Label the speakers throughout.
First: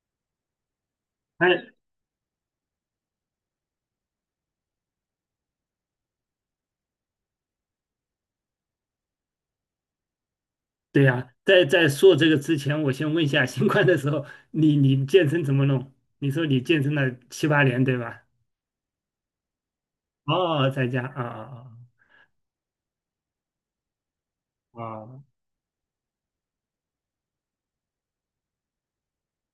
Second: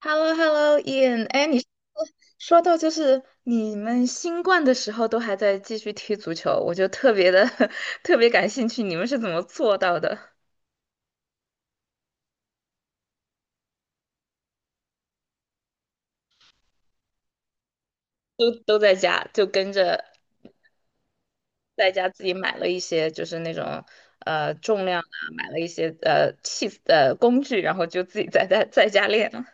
Speaker 1: h e l l o h e l l o i a n 哎，你
Speaker 2: 哎，
Speaker 1: 说到就是你们新冠的时候都还在继续踢足球，我就特别的 特别感兴趣，你们是怎么做到的？
Speaker 2: 对呀、在说这个之前，我先问一下，新冠的时候，你健身怎么弄？你说你健身了七八年，对吧？
Speaker 1: 都在家就跟着
Speaker 2: 哦，在家啊
Speaker 1: 在家自己买了一些就是那种
Speaker 2: 啊
Speaker 1: 重量啊，
Speaker 2: 啊
Speaker 1: 买了一些器工具，然后就自己在家练了。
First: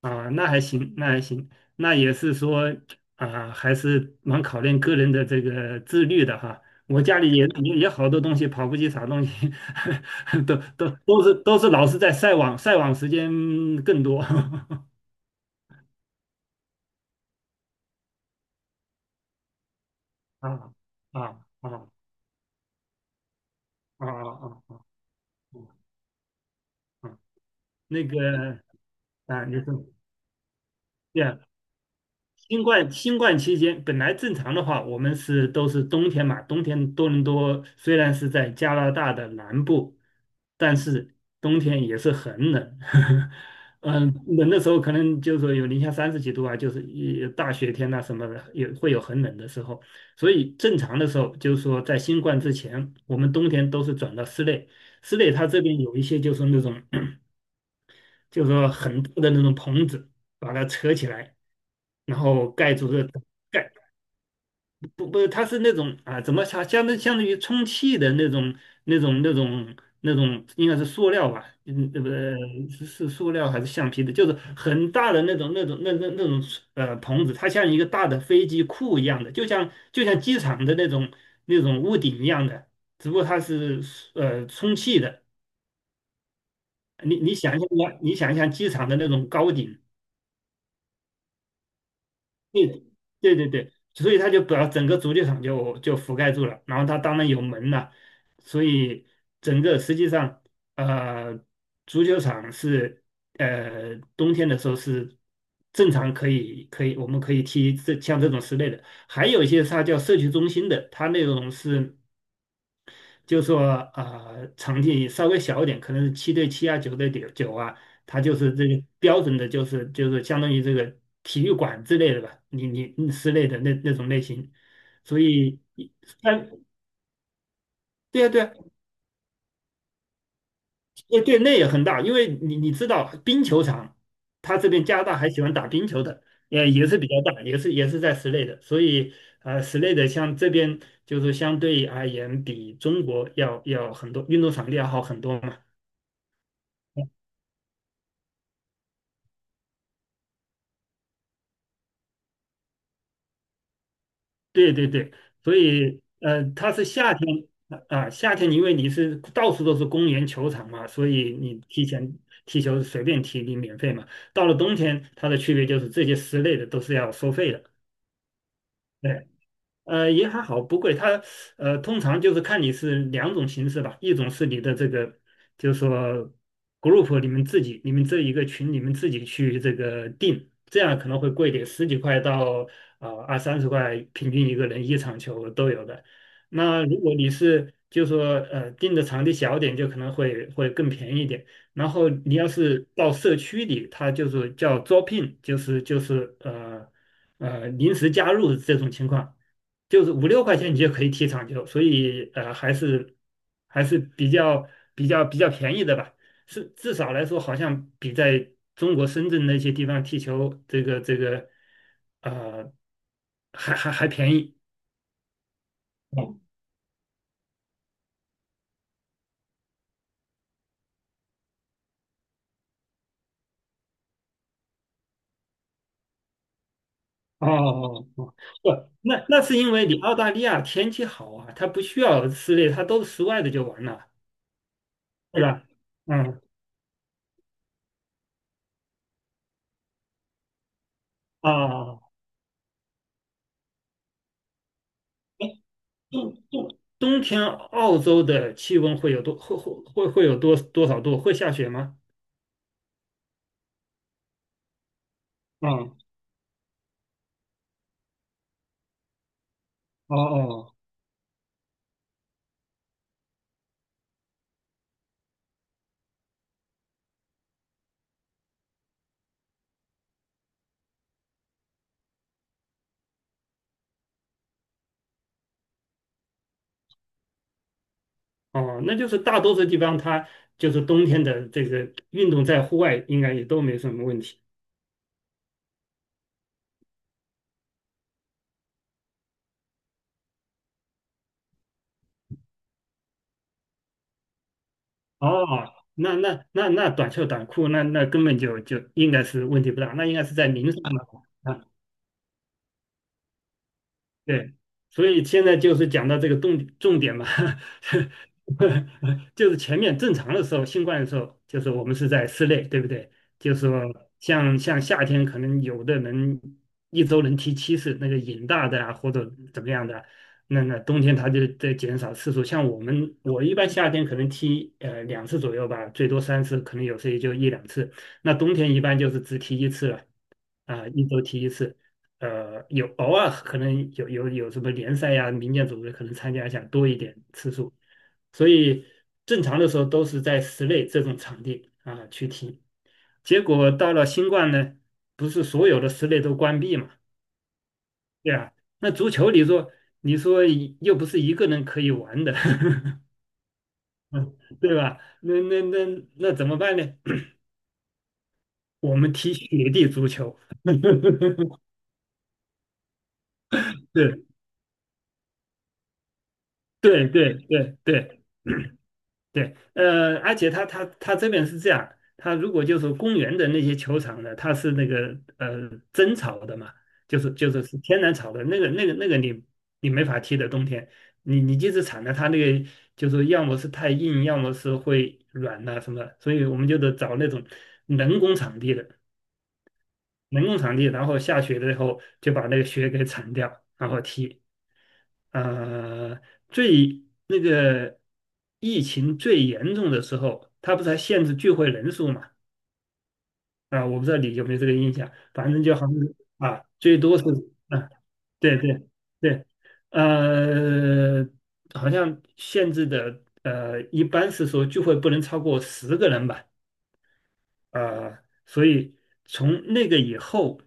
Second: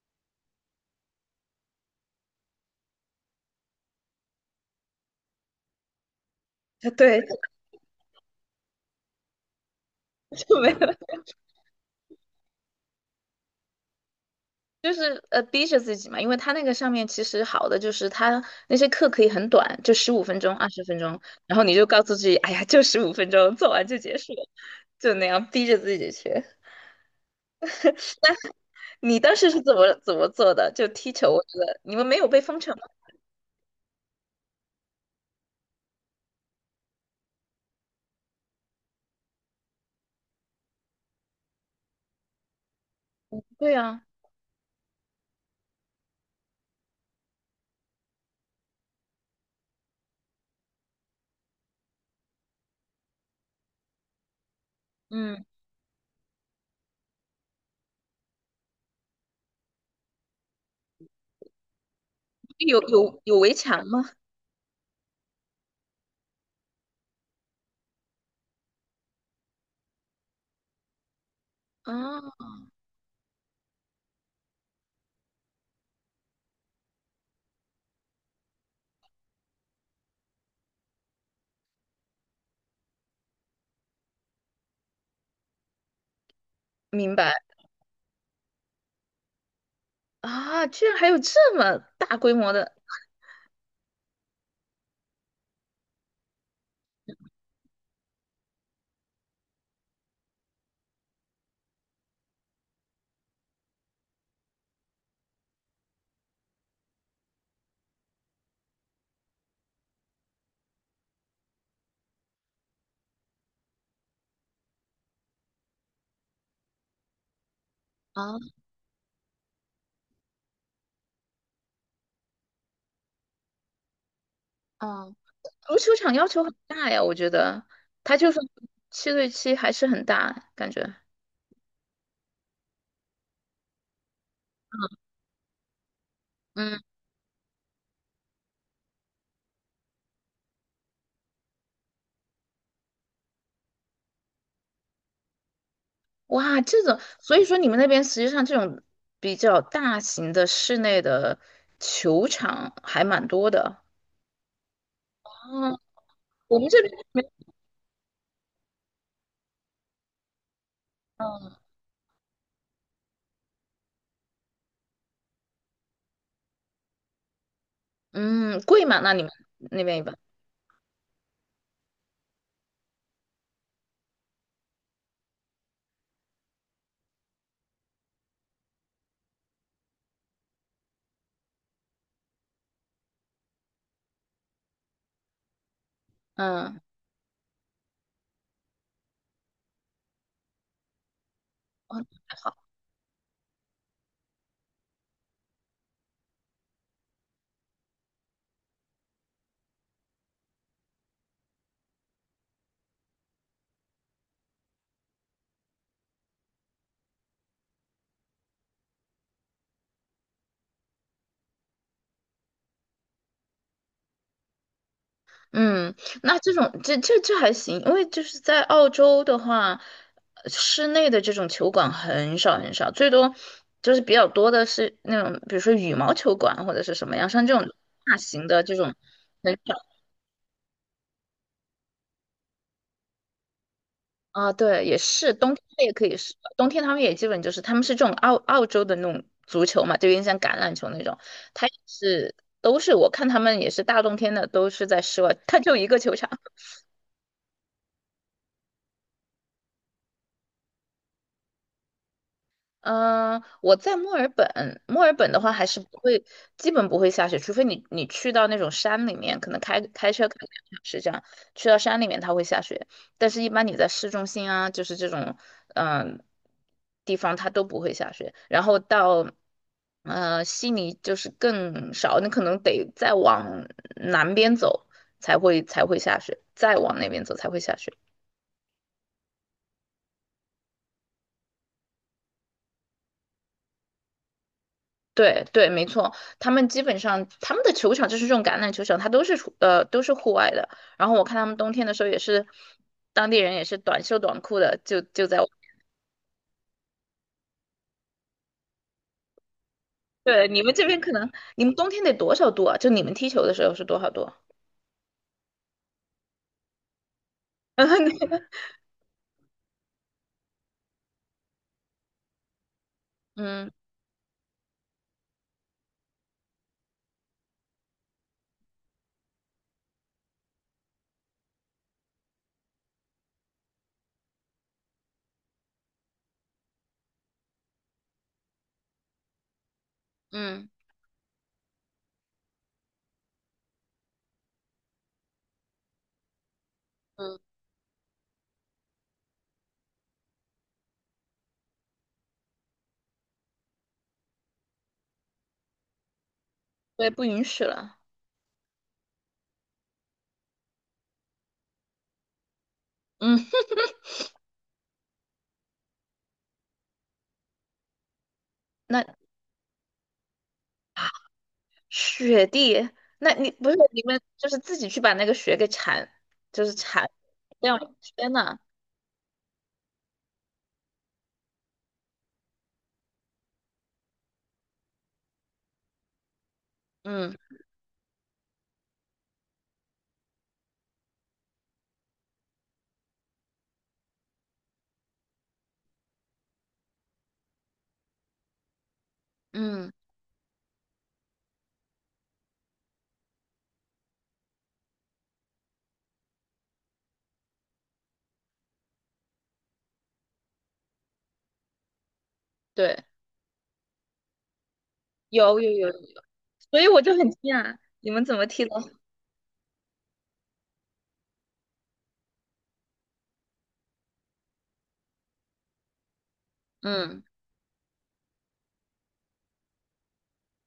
Speaker 2: 啊，啊那还行，那还行，那也是说啊，还是蛮考验个人的这个自律的哈。我家
Speaker 1: 对，
Speaker 2: 里也好多东西，跑步机啥东西，都
Speaker 1: 就没
Speaker 2: 都
Speaker 1: 有
Speaker 2: 都是都是老是在晒网，晒网时间更多。
Speaker 1: 就 是逼着自己嘛，因为它那个上面其实好的就是它那些课可以很短，就十五分钟、二
Speaker 2: 啊
Speaker 1: 十分钟，
Speaker 2: 啊
Speaker 1: 然后你就
Speaker 2: 啊
Speaker 1: 告诉自己，哎呀，就十五分钟，做完就
Speaker 2: 啊
Speaker 1: 结
Speaker 2: 啊
Speaker 1: 束了
Speaker 2: 啊啊！啊
Speaker 1: 就那样逼着自己去。
Speaker 2: 啊那个，
Speaker 1: 你当
Speaker 2: 啊，
Speaker 1: 时
Speaker 2: 就
Speaker 1: 是
Speaker 2: 是
Speaker 1: 怎么做的？就踢球，
Speaker 2: 对，
Speaker 1: 我觉得你们没有被封
Speaker 2: 新
Speaker 1: 城吗？
Speaker 2: 冠新冠期间本来正常的话，我们都是冬天嘛，冬天多伦多虽然是在加拿大的南部，但是冬天也是很冷，
Speaker 1: 对 啊，
Speaker 2: 嗯，冷的时候可能就是说有零下三十几度啊，就是一大雪天呐、什么的，也会有很冷的时候。所以正常的时候，就是说在新冠之前，我们冬天都是转到室内，室内
Speaker 1: 嗯，
Speaker 2: 它这边有一些就是那种。就是说很多的那种棚子把它扯起来，然后盖
Speaker 1: 有
Speaker 2: 住这
Speaker 1: 有有围
Speaker 2: 盖
Speaker 1: 墙吗？
Speaker 2: 不不，它是那种啊，怎么它相当于充气的那种那种那种，应该是塑料吧？嗯，不，
Speaker 1: 啊，
Speaker 2: 是塑料还是橡皮的？就是很大的那种棚子，它像一个大的飞机库一样的，就像机场的那种屋顶一样的，只不过它是充气的。
Speaker 1: 明
Speaker 2: 你
Speaker 1: 白。
Speaker 2: 你想象一下，你想一下机场的那种高顶。
Speaker 1: 啊，居然还有这么大规模的。
Speaker 2: 对对对对，所以他就把整个足球场就覆盖住了，然后他当然有门了，所以整个实际上，呃，足球场是冬天的时候是正常可以我们可以踢这像这种室内的，还有一些它叫社区中心的，它那种是。就说啊，场地稍微小一点，可能是七对七啊，九对九啊，它就
Speaker 1: 啊
Speaker 2: 是这个标准的，就是相当于这个体育馆之类的吧，你室内的那种类型，
Speaker 1: 啊！
Speaker 2: 所以
Speaker 1: 足球场要求
Speaker 2: 但
Speaker 1: 很大呀，我觉得它
Speaker 2: 对啊
Speaker 1: 就
Speaker 2: 对
Speaker 1: 算
Speaker 2: 啊，
Speaker 1: 7对7还是很大感觉。
Speaker 2: 对对那也很大，因为你知道冰球场，他这边加拿大还喜欢打冰球的，也
Speaker 1: 嗯，
Speaker 2: 也是比较大，也是在室内的，所以室内的像这边就是相对而言比中国要很多运动场地要好很多嘛。
Speaker 1: 哇，这种，所以说你们那边实际上这种比较大型的室内的球场还蛮多的。
Speaker 2: 对对对，所
Speaker 1: 哦，
Speaker 2: 以
Speaker 1: 我们
Speaker 2: 它
Speaker 1: 这
Speaker 2: 是
Speaker 1: 边，
Speaker 2: 夏天啊，夏天因为你是到处都是公园球场嘛，所以
Speaker 1: 嗯。
Speaker 2: 你提前踢球是随便踢，你免费嘛。到了冬天，它的区别就是这些室内的都是要收费的。
Speaker 1: 嗯，贵吗？那你
Speaker 2: 对。
Speaker 1: 们那边一般？
Speaker 2: 也还好，不贵。它通常就是看你是两种形式吧，一种是你的这个，就是说 group 你们自己，你们这一个群你们自己去这个定，这样可能会贵一点，十几块到二三十块，平均一个人一场球都有的。
Speaker 1: 嗯，
Speaker 2: 那如果你是就说定的场地小点，就可能会更便宜一点。然
Speaker 1: 哦
Speaker 2: 后你
Speaker 1: 还
Speaker 2: 要
Speaker 1: 好。
Speaker 2: 是到社区里，它就是叫招聘，就是临时加入这种情况。就是五六块钱你就可以踢场球，所以还是比较便宜的吧，是至少来说好像比在中国深圳那些地方踢球这个呃还便宜。
Speaker 1: 嗯，那这
Speaker 2: 哦
Speaker 1: 种这还行，因为就是在澳洲的话，室内的这种球馆很少很少，最多就是比较多的是那种，比如说羽毛球馆或者是什么样，像
Speaker 2: 哦
Speaker 1: 这种
Speaker 2: 哦，
Speaker 1: 大
Speaker 2: 哦，
Speaker 1: 型的这
Speaker 2: 不，
Speaker 1: 种
Speaker 2: 那
Speaker 1: 很
Speaker 2: 是因
Speaker 1: 少。
Speaker 2: 为你澳大利亚天气好啊，它不需要室内，它都室外的就完了，
Speaker 1: 啊，对，也是
Speaker 2: 对
Speaker 1: 冬天
Speaker 2: 吧？
Speaker 1: 它也可以是，
Speaker 2: 嗯
Speaker 1: 冬天他们也基本就是他们是这种澳洲的那种足球嘛，就有点像橄榄球那种，
Speaker 2: 啊
Speaker 1: 他也
Speaker 2: 啊啊
Speaker 1: 是都是我看他们也是大冬天的都是在室外，他就一个球场，
Speaker 2: 冬冬冬天澳洲的气温会有多少度？会下雪吗？
Speaker 1: 嗯，我在墨尔本，墨尔本的话还是不
Speaker 2: 嗯，
Speaker 1: 会，基本不会下雪，除非你你去到那种山里面，可能开
Speaker 2: 哦
Speaker 1: 车开两
Speaker 2: 哦
Speaker 1: 个小时这样，去到山里面它会下雪，但是一般你在市中心啊，就是这种嗯地方它都不会下雪，然后到悉尼就是更少，你可能得再往南边走才会下雪，再往那边走才会下雪。
Speaker 2: 哦，那就是大多数地方它就是冬天的这个运动在户外应该也都没什么问题。
Speaker 1: 对对，没错，他们基本上他们的球场就是这种橄榄球场，它都是都是户外的。然后我看他们冬天的时候也是，当地人也是短袖短裤的，就在。
Speaker 2: 哦，那短袖短裤那根本就应该是问题不大，那应该是
Speaker 1: 对，
Speaker 2: 在
Speaker 1: 你
Speaker 2: 零
Speaker 1: 们
Speaker 2: 上
Speaker 1: 这边可能
Speaker 2: 的。
Speaker 1: 你
Speaker 2: 啊
Speaker 1: 们冬天得多少度啊？就你们踢球的时候是多少度？
Speaker 2: 对，所以现在就是讲到这个重点嘛，就是前面正常的时候，新冠的时候，就是我们是在室内，对不对？就是
Speaker 1: 嗯
Speaker 2: 说像夏天，可能有的人一周能踢7次，那个瘾大的啊，或者怎么样的，那冬天他就在减少次数。像我们，我一般夏天可能踢两次左右吧，最多三次，可能有时也就一两次。那冬天一般就是只踢一次了，
Speaker 1: 嗯
Speaker 2: 啊、一周踢一次。有偶尔可能有什么联赛呀、民间组织可能参加一下多一点
Speaker 1: 嗯，
Speaker 2: 次数，所以正常的时候都是在室内这种场地啊去踢。结果到了新冠呢，不是所有的室内都关闭嘛，
Speaker 1: 对，不允许了。
Speaker 2: 对吧？那足球你说又不是一个人可以玩的，
Speaker 1: 嗯，
Speaker 2: 对吧？那怎么办呢？我
Speaker 1: 那
Speaker 2: 们踢雪地足球，
Speaker 1: 雪地，那你不是你们 就是自己去把那个雪给铲，就是
Speaker 2: 对
Speaker 1: 铲
Speaker 2: 对对
Speaker 1: 掉？
Speaker 2: 对。对
Speaker 1: 天呐，
Speaker 2: 对，而且他这边是这样，他如果就是公园的那些球场呢，它是那个真草的嘛，就是
Speaker 1: 嗯
Speaker 2: 就是是天然草的，那个你没法踢的，冬天你即使铲了它那个，就是要么是太硬，要么是会软呐、什么所以我们就得找那种人工场地的，
Speaker 1: 嗯，
Speaker 2: 人工场地，然后下雪了以后就把那个雪给铲掉，然后踢。呃，最那个疫情最严重的时候，他不是还限制聚会人数嘛？
Speaker 1: 对，
Speaker 2: 啊，我不知道你有没有这个印象，反
Speaker 1: 有
Speaker 2: 正
Speaker 1: 有
Speaker 2: 就好
Speaker 1: 有。
Speaker 2: 像是啊，
Speaker 1: 所以
Speaker 2: 最
Speaker 1: 我就
Speaker 2: 多是
Speaker 1: 很惊讶，
Speaker 2: 啊，
Speaker 1: 你们怎么
Speaker 2: 对
Speaker 1: 踢龙？
Speaker 2: 对对，呃，好像限制的，一般是说聚会不能超过十个人吧。
Speaker 1: 嗯
Speaker 2: 啊，所以从那个以后，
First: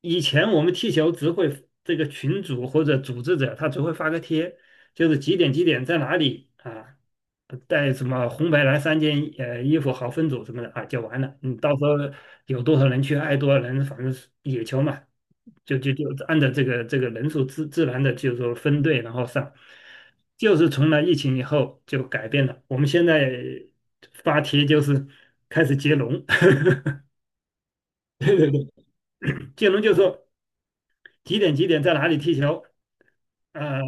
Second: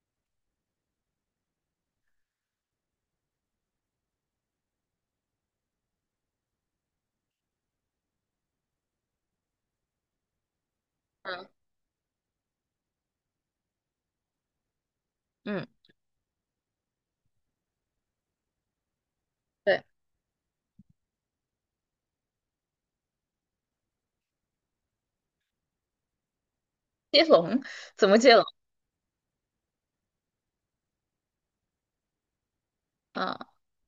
Speaker 2: 以前我们踢球只会这个群主或者组织者他只会发个贴，就是几点几点在哪里啊，带什么红白蓝三件衣服好分组什么的啊就完了。
Speaker 1: 嗯，
Speaker 2: 你到时候有多少人去，爱多少人，反正是野球嘛，
Speaker 1: 嗯，
Speaker 2: 就按照这个人数自然的就是说分队然后上，
Speaker 1: 对，
Speaker 2: 就是从那疫情以后就改变了。我们现在发帖就是开始接龙，
Speaker 1: 接龙怎么接
Speaker 2: 对
Speaker 1: 龙？
Speaker 2: 对对接龙就说几点几点在哪里踢球，
Speaker 1: 啊。
Speaker 2: 呃，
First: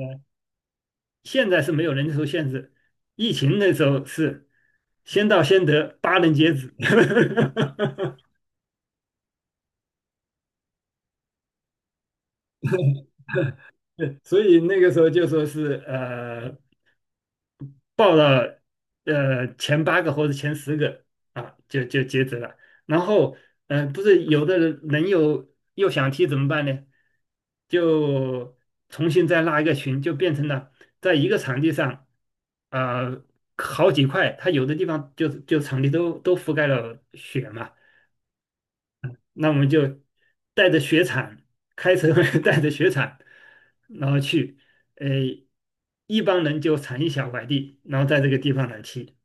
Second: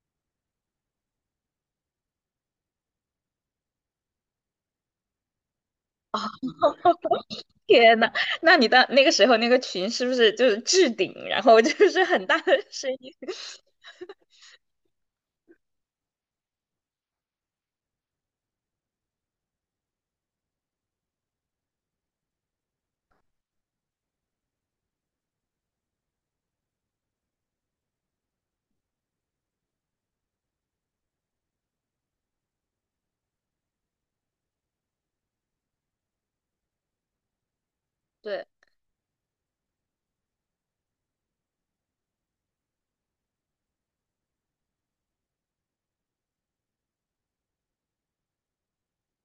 Speaker 2: 现在是没有人数限制，疫情那时候是先到先得，八
Speaker 1: 哦，
Speaker 2: 人截止。
Speaker 1: 天呐，那你的那个时候那个群是不是就是置顶，然后就是很大的声音？
Speaker 2: 对所以那个时候就说是报了前8个或者前十个啊，就截止了。然后嗯、不是有的人又想踢怎么办呢？就重新再拉一个群，就变成了在一个场地上啊、好几块，它有的地方就场地都覆盖了雪嘛。
Speaker 1: 对，
Speaker 2: 那我们就带着雪铲，开车 带着雪铲，然后去，呃，一帮人就铲一小块地，然后在这个地方来踢。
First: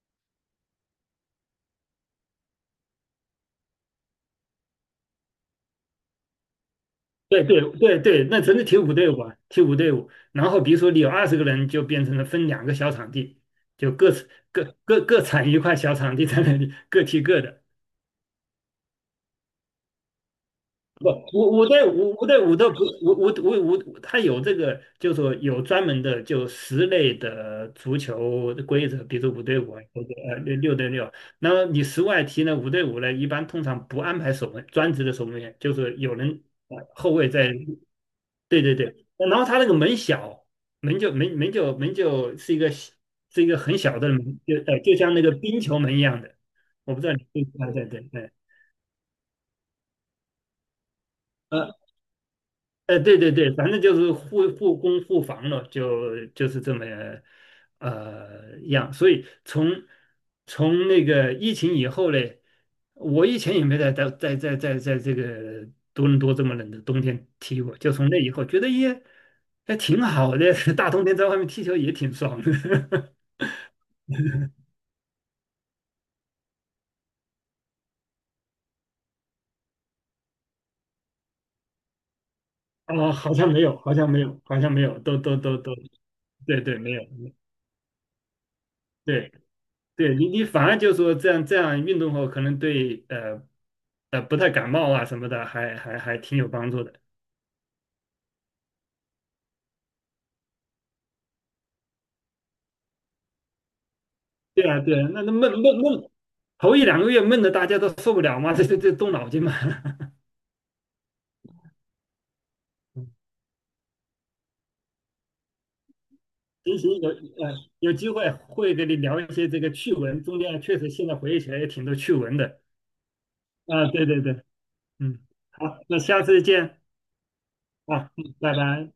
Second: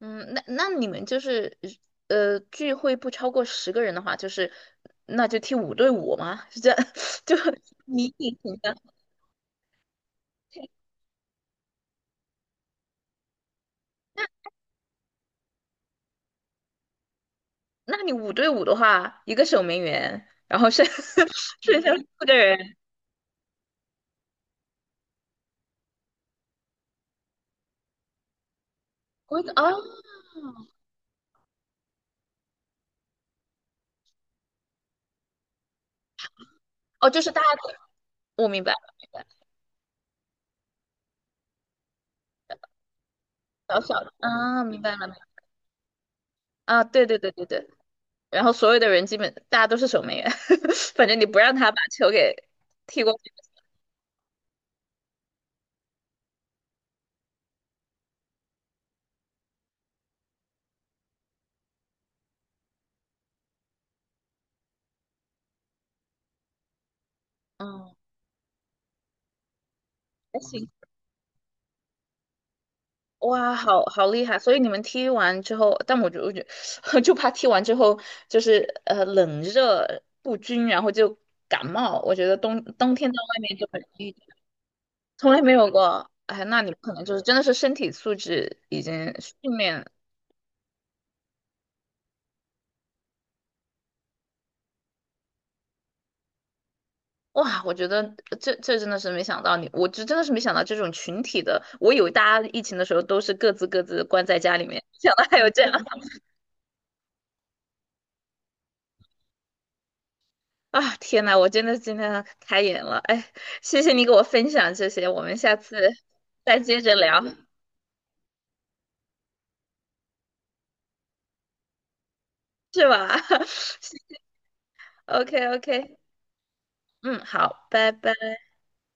Speaker 1: 嗯，那那你们就是聚会不超过10个人的话，就是那就踢五对五吗？是这样，就
Speaker 2: 对对对
Speaker 1: 你
Speaker 2: 对，
Speaker 1: 你
Speaker 2: 那只
Speaker 1: 你
Speaker 2: 是
Speaker 1: 的，
Speaker 2: 替补队伍啊，替补队伍。然后比如说你有20个人，就变成了分两个小场地，就各产一块小场地在那里各踢各的。
Speaker 1: 那你五对五的话，一个守门员，然后剩
Speaker 2: 不，五五
Speaker 1: 剩
Speaker 2: 对
Speaker 1: 下四
Speaker 2: 五五
Speaker 1: 个
Speaker 2: 对五的
Speaker 1: 人，
Speaker 2: 不五五五五，它有这个，就是说有专门的就十类的足球的规则，比如
Speaker 1: 我
Speaker 2: 五对五
Speaker 1: 哦。
Speaker 2: 啊或者六对六。那么你十外踢呢，五对五呢，一般通常不安排守门，专职的守门员，就是有人
Speaker 1: 哦，
Speaker 2: 后
Speaker 1: 就
Speaker 2: 卫
Speaker 1: 是大家。
Speaker 2: 在。
Speaker 1: 我
Speaker 2: 对
Speaker 1: 明白
Speaker 2: 对
Speaker 1: 了，
Speaker 2: 对，
Speaker 1: 明白了，
Speaker 2: 然后他那个门小，门就是一个小是一个很
Speaker 1: 小小
Speaker 2: 小的
Speaker 1: 的
Speaker 2: 门，就
Speaker 1: 啊，
Speaker 2: 呃
Speaker 1: 明白
Speaker 2: 就
Speaker 1: 了，明
Speaker 2: 像
Speaker 1: 白了。
Speaker 2: 那个冰球门一样的，
Speaker 1: 啊，
Speaker 2: 我不
Speaker 1: 对
Speaker 2: 知道
Speaker 1: 对
Speaker 2: 你
Speaker 1: 对对对，
Speaker 2: 对对对对。
Speaker 1: 然后所有的人基本大家都是守门员，反正你不让他把球给踢过
Speaker 2: 对
Speaker 1: 去，
Speaker 2: 对对，反正就是互攻互防了，就是这么样。所以从那个疫情以后嘞，我以前也没在这个多伦多这么冷的冬天踢过，就
Speaker 1: 嗯，
Speaker 2: 从那以后觉得也还挺好
Speaker 1: 还
Speaker 2: 的，
Speaker 1: 行，
Speaker 2: 大冬天在外面踢球也挺爽的。
Speaker 1: 哇，好好厉害！所以你们踢完之后，但我就 就怕踢完之后就是冷热不均，然后就感冒。我觉得冬天
Speaker 2: 哦，
Speaker 1: 到
Speaker 2: 好
Speaker 1: 外
Speaker 2: 像
Speaker 1: 面
Speaker 2: 没
Speaker 1: 就
Speaker 2: 有，
Speaker 1: 很容
Speaker 2: 好像
Speaker 1: 易，
Speaker 2: 没有，好像没有，都
Speaker 1: 从
Speaker 2: 都
Speaker 1: 来没
Speaker 2: 都
Speaker 1: 有
Speaker 2: 都，
Speaker 1: 过。哎，
Speaker 2: 对
Speaker 1: 那你们
Speaker 2: 对，没
Speaker 1: 可
Speaker 2: 有，
Speaker 1: 能就是真的是身体素质已经
Speaker 2: 对。
Speaker 1: 训练。
Speaker 2: 对，你反而就说这样运动后，可能对不太感冒啊什么的，还挺有帮助的。
Speaker 1: 哇，我觉得这这真的是没想到你，我就真的是没想到这种群体的。我以为大家疫情的时候都是各自关在家
Speaker 2: 对
Speaker 1: 里面，
Speaker 2: 啊，
Speaker 1: 没
Speaker 2: 对啊，
Speaker 1: 想
Speaker 2: 那
Speaker 1: 到
Speaker 2: 那
Speaker 1: 还有
Speaker 2: 闷
Speaker 1: 这
Speaker 2: 闷
Speaker 1: 样
Speaker 2: 闷，头一两个月闷的大家都受不了嘛，这动脑筋嘛。
Speaker 1: 啊！天呐，我真的今天开眼了，
Speaker 2: 嗯
Speaker 1: 哎，谢谢你给我分享这些，我们下次再
Speaker 2: 行
Speaker 1: 接着
Speaker 2: 行，有
Speaker 1: 聊，
Speaker 2: 呃有机会会跟你聊一些这个趣闻，中间确实现在回忆起来也挺多趣闻的。
Speaker 1: 是吧
Speaker 2: 啊，对对对，嗯，
Speaker 1: ？OK
Speaker 2: 好，
Speaker 1: OK，
Speaker 2: 那下次见
Speaker 1: 嗯，好，拜
Speaker 2: 啊，
Speaker 1: 拜。
Speaker 2: 嗯拜拜。